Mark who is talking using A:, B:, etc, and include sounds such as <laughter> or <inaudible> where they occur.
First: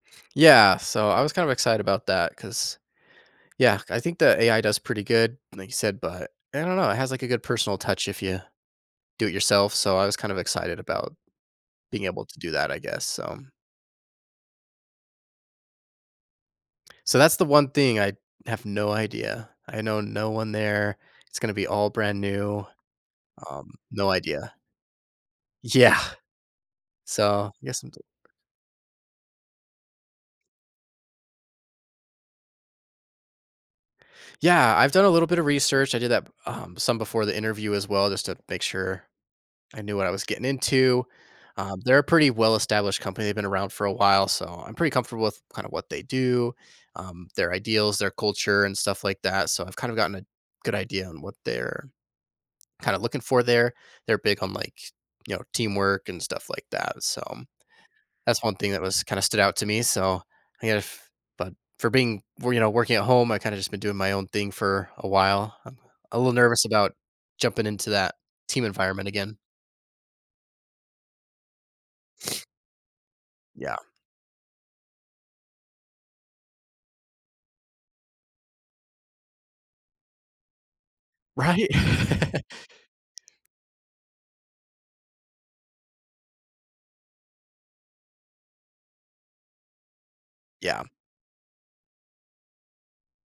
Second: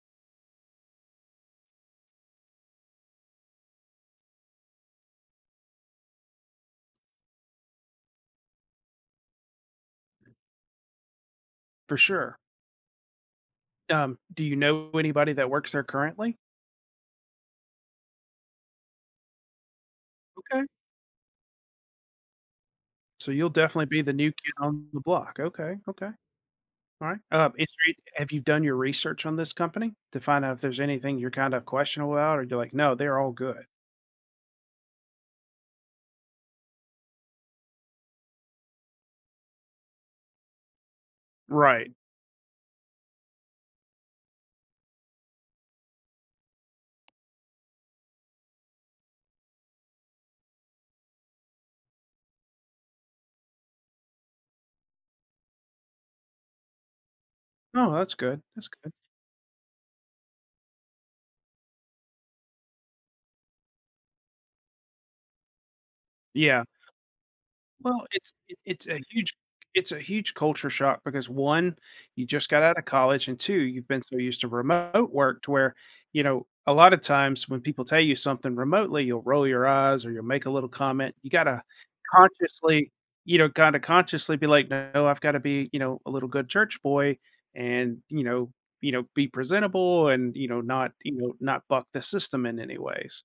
A: Yeah, so, I was kind of excited about that 'cause, yeah, I think the AI does pretty good, like you said, but I don't know. It has, like, a good personal touch if ya do it yourself. So, I was kind of excited about
B: For
A: being able
B: sure.
A: to do that, I guess. So
B: Um, do you know anybody that works there currently?
A: So, that's the one thing I have no idea. I know no one
B: Okay.
A: there, it's gonna be all brand new.
B: So, you'll
A: Um,
B: definitely be
A: no
B: the new
A: idea.
B: kid on the block. Okay,
A: Yeah.
B: okay. All right,
A: So,
B: um, if
A: yes, I'm
B: re
A: doing work
B: have you done your research on this company to find out if there's anything you're kinda questionable about, or do you like, "No, they're all good?"
A: Yeah, I've done a little bit of research. I did that, um, some before the interview as well just to make sure I knew what I was getting into. Um,
B: Right.
A: they're a pretty well established company, they've been around for a while, so, I'm pretty comfortable with kinda what they do, um, their ideals, their culture, and stuff like that so, I've kind of gotten a good idea on what they're kinda looking for there. They're big on, like, you know, teamwork and stuff like that, so,
B: Oh, that's good,
A: that's one
B: that's
A: thing that
B: good.
A: was kinda stood out to me. So, if but for being well, you know, working at home, I kinda just been doing my own thing for a while. I'm a little
B: Yeah.
A: nervous about jumping into
B: Well,
A: that
B: it's i
A: team
B: it's a
A: environment
B: huge
A: again.
B: it's a huge culture shock because, 1, you just
A: <sniffs>
B: got out of college and, 2,
A: Yeah.
B: you've been so used to remote work to where, you know, a lotta times when people tell you something remotely, you'll roll your eyes or you'll make a little comment. You gotta
A: Right?
B: consciously,
A: <chuckles>
B: you know, kinda consciously be like, "No, I've gotta be, you know, a little good church boy, and, you know, you know, be presentable and, you know,
A: Yeah.
B: not, you know, not buck the system in any ways."